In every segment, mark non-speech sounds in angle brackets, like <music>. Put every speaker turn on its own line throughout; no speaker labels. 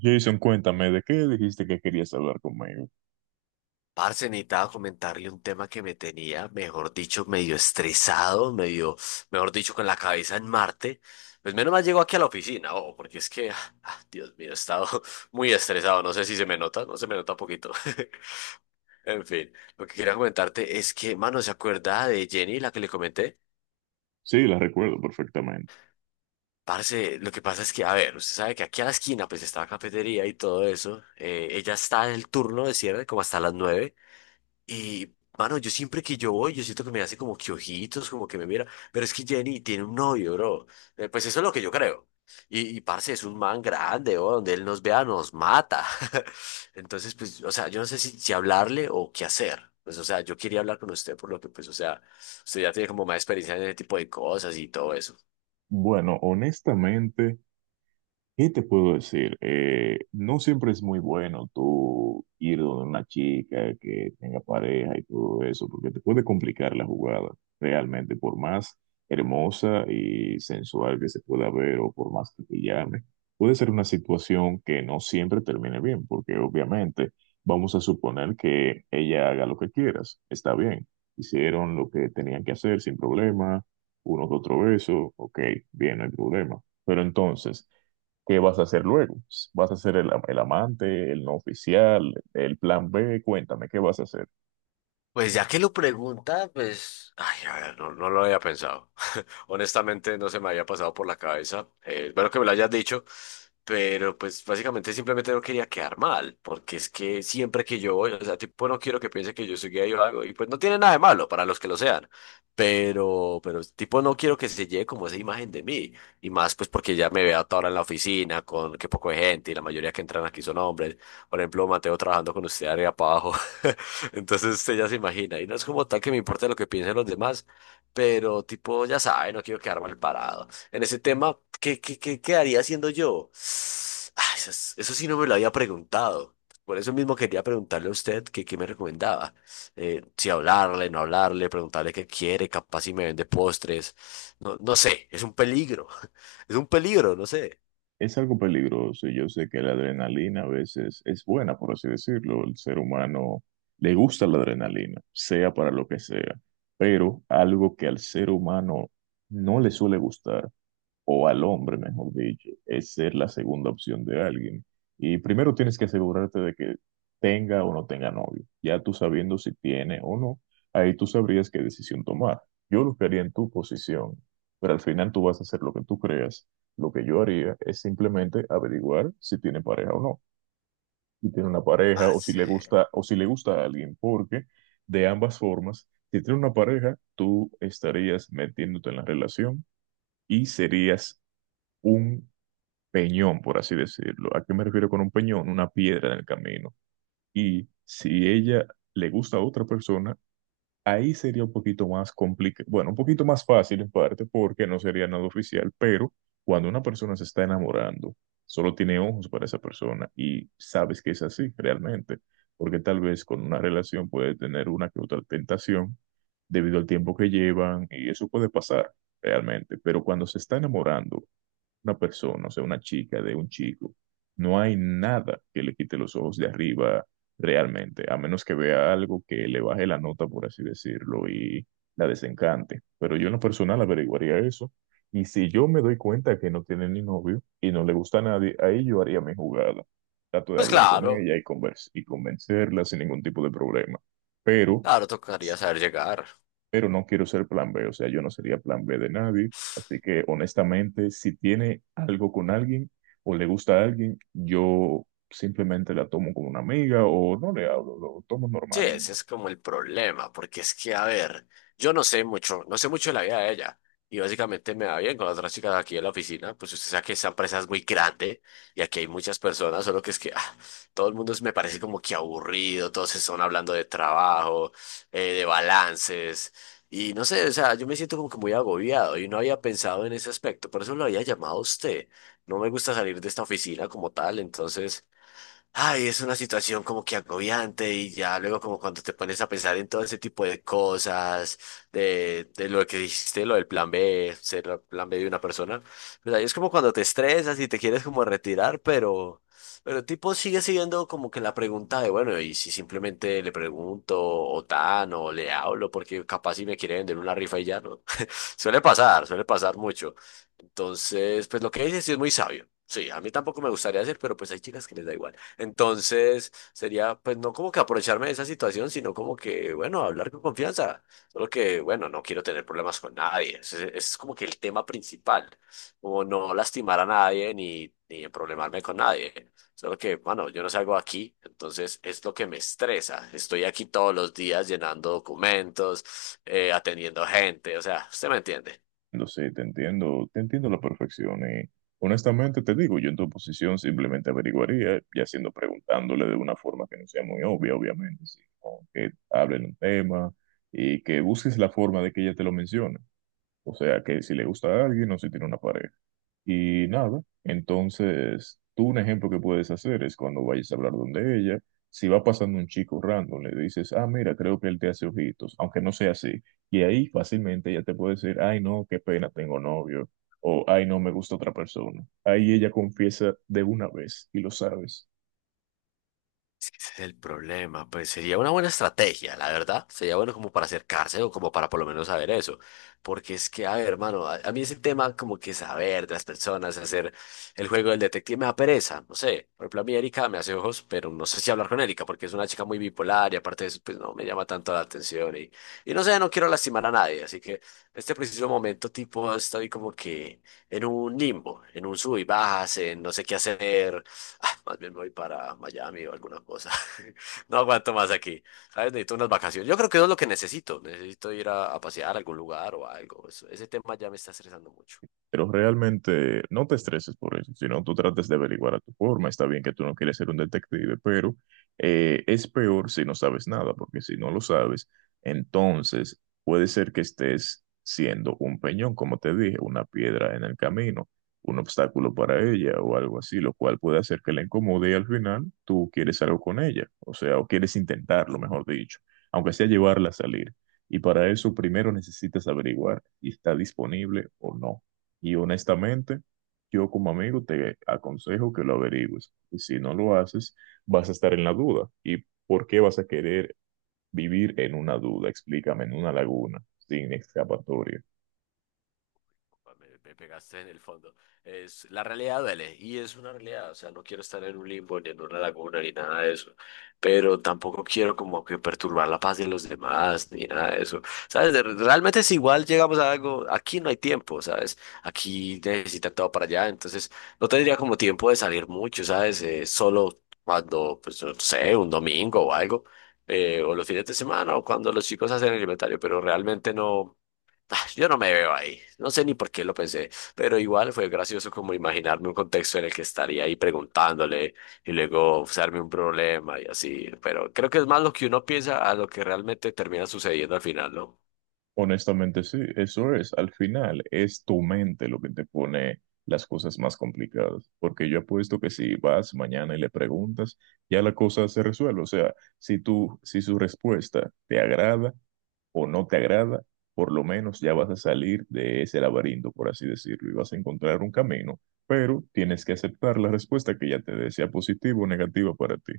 Jason, cuéntame, ¿de qué dijiste que querías hablar conmigo?
Parce, necesitaba comentarle un tema que me tenía, mejor dicho, medio estresado, medio, mejor dicho, con la cabeza en Marte. Pues menos mal llegó aquí a la oficina, oh, porque es que, Dios mío, he estado <laughs> muy estresado. No sé si se me nota, no se me nota poquito. <laughs> En fin, lo que quería comentarte es que, mano, ¿se acuerda de Jenny, la que le comenté?
Sí, la recuerdo perfectamente.
Parce, lo que pasa es que, a ver, usted sabe que aquí a la esquina, pues está la cafetería y todo eso. Ella está en el turno de cierre, como hasta las nueve. Y, mano, yo siempre que yo voy, yo siento que me hace como que ojitos, como que me mira. Pero es que Jenny tiene un novio, bro. Pues eso es lo que yo creo. Y parce, es un man grande, bro. Donde él nos vea, nos mata. <laughs> Entonces, pues, o sea, yo no sé si hablarle o qué hacer. Pues, o sea, yo quería hablar con usted por lo que, pues, o sea, usted ya tiene como más experiencia en ese tipo de cosas y todo eso.
Bueno, honestamente, ¿qué te puedo decir? No siempre es muy bueno tú ir donde una chica que tenga pareja y todo eso, porque te puede complicar la jugada realmente, por más hermosa y sensual que se pueda ver o por más que te llame. Puede ser una situación que no siempre termine bien, porque obviamente vamos a suponer que ella haga lo que quieras, está bien, hicieron lo que tenían que hacer sin problema, uno que otro beso, ok, bien, no hay problema. Pero entonces, ¿qué vas a hacer luego? ¿Vas a ser el amante, el no oficial, el plan B? Cuéntame, ¿qué vas a hacer?
Pues ya que lo pregunta, pues, ay, a ver, no lo había pensado. Honestamente no se me había pasado por la cabeza. Bueno que me lo hayas dicho, pero pues básicamente simplemente no quería quedar mal, porque es que siempre que yo voy, o sea, tipo, no quiero que piense que yo soy gay o algo, y pues no tiene nada de malo para los que lo sean, pero tipo, no quiero que se lleve como esa imagen de mí, y más pues porque ya me veo a toda hora en la oficina con que poco de gente y la mayoría que entran aquí son hombres. Por ejemplo, Mateo trabajando con usted arriba para abajo. <laughs> Entonces usted ya se imagina. Y no es como tal que me importe lo que piensen los demás, pero tipo, ya sabe, no quiero quedar mal parado. En ese tema, ¿qué quedaría haciendo yo? Ah, eso, eso sí no me lo había preguntado. Por eso mismo quería preguntarle a usted que qué me recomendaba. Si hablarle, no hablarle, preguntarle qué quiere, capaz si me vende postres. No, no sé, es un peligro. <laughs> Es un peligro, no sé.
Es algo peligroso y yo sé que la adrenalina a veces es buena, por así decirlo. El ser humano le gusta la adrenalina, sea para lo que sea, pero algo que al ser humano no le suele gustar, o al hombre, mejor dicho, es ser la segunda opción de alguien. Y primero tienes que asegurarte de que tenga o no tenga novio. Ya tú sabiendo si tiene o no, ahí tú sabrías qué decisión tomar. Yo lo que haría en tu posición, pero al final tú vas a hacer lo que tú creas. Lo que yo haría es simplemente averiguar si tiene pareja o no, si tiene una pareja o si
Parce.
le gusta o si le gusta a alguien, porque de ambas formas, si tiene una pareja, tú estarías metiéndote en la relación y serías un peñón, por así decirlo. ¿A qué me refiero con un peñón? Una piedra en el camino. Y si ella le gusta a otra persona, ahí sería un poquito más complicado, bueno, un poquito más fácil en parte porque no sería nada oficial, pero cuando una persona se está enamorando, solo tiene ojos para esa persona y sabes que es así realmente, porque tal vez con una relación puede tener una que otra tentación debido al tiempo que llevan y eso puede pasar realmente, pero cuando se está enamorando una persona, o sea, una chica, de un chico, no hay nada que le quite los ojos de arriba realmente, a menos que vea algo que le baje la nota, por así decirlo, y la desencante. Pero yo en lo personal averiguaría eso. Y si yo me doy cuenta que no tiene ni novio y no le gusta a nadie, ahí yo haría mi jugada. Trato de
Pues
hablar con
claro,
ella y y convencerla sin ningún tipo de problema. Pero
claro, tocaría saber llegar.
pero no quiero ser plan B, o sea, yo no sería plan B de nadie. Así que honestamente, si tiene algo con alguien o le gusta a alguien, yo simplemente la tomo como una amiga o no le hablo, lo tomo
Sí,
normal.
ese
Y,
es como el problema, porque es que, a ver, yo no sé mucho, no sé mucho de la vida de ella. Y básicamente me va bien con las otras chicas aquí en la oficina, pues usted sabe que esta empresa es muy grande y aquí hay muchas personas, solo que es que todo el mundo me parece como que aburrido, todos están hablando de trabajo, de balances, y no sé, o sea, yo me siento como que muy agobiado y no había pensado en ese aspecto, por eso lo había llamado a usted. No me gusta salir de esta oficina como tal, entonces… Ay, es una situación como que agobiante y ya luego como cuando te pones a pensar en todo ese tipo de cosas, de lo que dijiste, lo del plan B, ser el plan B de una persona, pues ahí es como cuando te estresas y te quieres como retirar, pero tipo sigue siendo como que la pregunta de, bueno, y si simplemente le pregunto o tan o le hablo porque capaz si me quiere vender una rifa y ya no. <laughs> Suele pasar mucho. Entonces, pues lo que dices sí es muy sabio. Sí, a mí tampoco me gustaría hacer, pero pues hay chicas que les da igual. Entonces, sería pues no como que aprovecharme de esa situación, sino como que, bueno, hablar con confianza. Solo que, bueno, no quiero tener problemas con nadie. Ese es como que el tema principal, como no lastimar a nadie ni problemarme con nadie. Solo que, bueno, yo no salgo aquí, entonces es lo que me estresa. Estoy aquí todos los días llenando documentos, atendiendo gente, o sea, usted me entiende.
no sé, te entiendo a la perfección. Y honestamente te digo, yo en tu posición simplemente averiguaría, ya siendo preguntándole de una forma que no sea muy obvia, obviamente, sino que hablen un tema y que busques la forma de que ella te lo mencione. O sea, que si le gusta a alguien o si tiene una pareja. Y nada, entonces tú, un ejemplo que puedes hacer es cuando vayas a hablar donde ella, si va pasando un chico random, le dices, ah, mira, creo que él te hace ojitos, aunque no sea así. Y ahí fácilmente ella te puede decir, ay, no, qué pena, tengo novio, o ay, no, me gusta otra persona. Ahí ella confiesa de una vez y lo sabes.
Ese es el problema, pues sería una buena estrategia, la verdad. Sería bueno como para acercarse o como para por lo menos saber eso. Porque es que, a ver, hermano, a mí ese tema como que saber de las personas, hacer el juego del detective me da pereza, no sé. Por ejemplo, a mí Erika me hace ojos, pero no sé si hablar con Erika porque es una chica muy bipolar y aparte de eso, pues no me llama tanto la atención y no sé, no quiero lastimar a nadie. Así que en este preciso momento, tipo, estoy como que en un limbo, en un sub y bajas, en no sé qué hacer. Ah, más bien me voy para Miami o alguna cosa. <laughs> No aguanto más aquí. ¿Sabes? Necesito unas vacaciones. Yo creo que eso es lo que necesito. Necesito ir a pasear a algún lugar o algo. Ese tema ya me está estresando mucho.
Pero realmente no te estreses por eso, sino tú trates de averiguar a tu forma. Está bien que tú no quieres ser un detective, pero es peor si no sabes nada, porque si no lo sabes, entonces puede ser que estés siendo un peñón, como te dije, una piedra en el camino, un obstáculo para ella o algo así, lo cual puede hacer que la incomode, y al final tú quieres algo con ella, o sea, o quieres intentarlo, mejor dicho, aunque sea llevarla a salir. Y para eso primero necesitas averiguar si está disponible o no. Y honestamente, yo como amigo te aconsejo que lo averigües. Y si no lo haces, vas a estar en la duda. ¿Y por qué vas a querer vivir en una duda? Explícame, en una laguna, sin escapatoria.
Me pegaste en el fondo. Es, la realidad duele y es una realidad. O sea, no quiero estar en un limbo ni en una laguna ni nada de eso. Pero tampoco quiero como que perturbar la paz de los demás ni nada de eso. ¿Sabes? Realmente si igual llegamos a algo, aquí no hay tiempo, ¿sabes? Aquí necesita todo para allá. Entonces no tendría como tiempo de salir mucho, ¿sabes? Solo cuando, pues no sé, un domingo o algo. O los fines de semana o cuando los chicos hacen el inventario. Pero realmente no. Ah, yo no me veo ahí, no sé ni por qué lo pensé, pero igual fue gracioso como imaginarme un contexto en el que estaría ahí preguntándole y luego usarme un problema y así, pero creo que es más lo que uno piensa a lo que realmente termina sucediendo al final, ¿no?
Honestamente, sí, eso es. Al final, es tu mente lo que te pone las cosas más complicadas. Porque yo apuesto que si vas mañana y le preguntas, ya la cosa se resuelve. O sea, si tú, si su respuesta te agrada o no te agrada, por lo menos ya vas a salir de ese laberinto, por así decirlo, y vas a encontrar un camino, pero tienes que aceptar la respuesta que ya te dé, sea positiva o negativa para ti.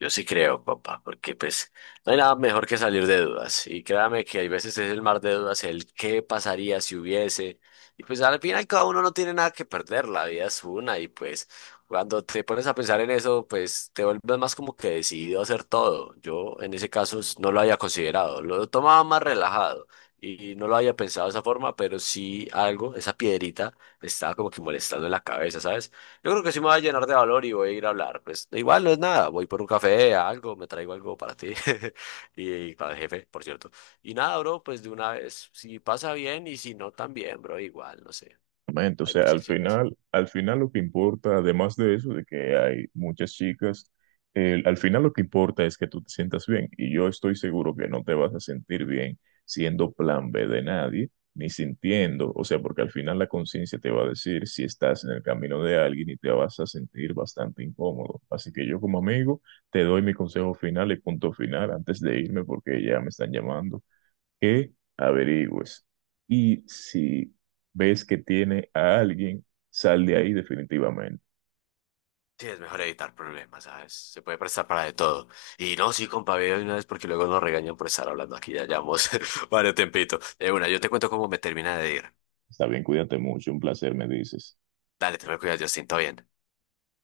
Yo sí creo, papá, porque pues no hay nada mejor que salir de dudas. Y créame que hay veces es el mar de dudas, el qué pasaría si hubiese. Y pues al final cada uno no tiene nada que perder, la vida es una. Y pues cuando te pones a pensar en eso, pues te vuelves más como que decidido a hacer todo. Yo en ese caso no lo había considerado, lo tomaba más relajado y no lo había pensado de esa forma, pero sí algo, esa piedrita, me estaba como que molestando en la cabeza, ¿sabes? Yo creo que sí me va a llenar de valor y voy a ir a hablar. Pues igual no es nada, voy por un café, a algo, me traigo algo para ti <laughs> y para el jefe, por cierto. Y nada, bro, pues de una vez, si pasa bien y si no también, bro, igual, no sé.
Exactamente, o
Hay
sea,
muchas chicas.
al final lo que importa, además de eso, de que hay muchas chicas, al final lo que importa es que tú te sientas bien. Y yo estoy seguro que no te vas a sentir bien siendo plan B de nadie, ni sintiendo, o sea, porque al final la conciencia te va a decir si estás en el camino de alguien y te vas a sentir bastante incómodo. Así que yo como amigo te doy mi consejo final y punto final antes de irme porque ya me están llamando, que averigües. Y si ves que tiene a alguien, sal de ahí definitivamente.
Sí, es mejor evitar problemas, ¿sabes? Se puede prestar para de todo. Y no, sí, compa, ve de una vez porque luego nos regañan por estar hablando aquí, ya llevamos <laughs> varios tempito. De una, yo te cuento cómo me termina de ir.
Está bien, cuídate mucho, un placer, me dices.
Dale, te me cuidas, Justin, todo bien.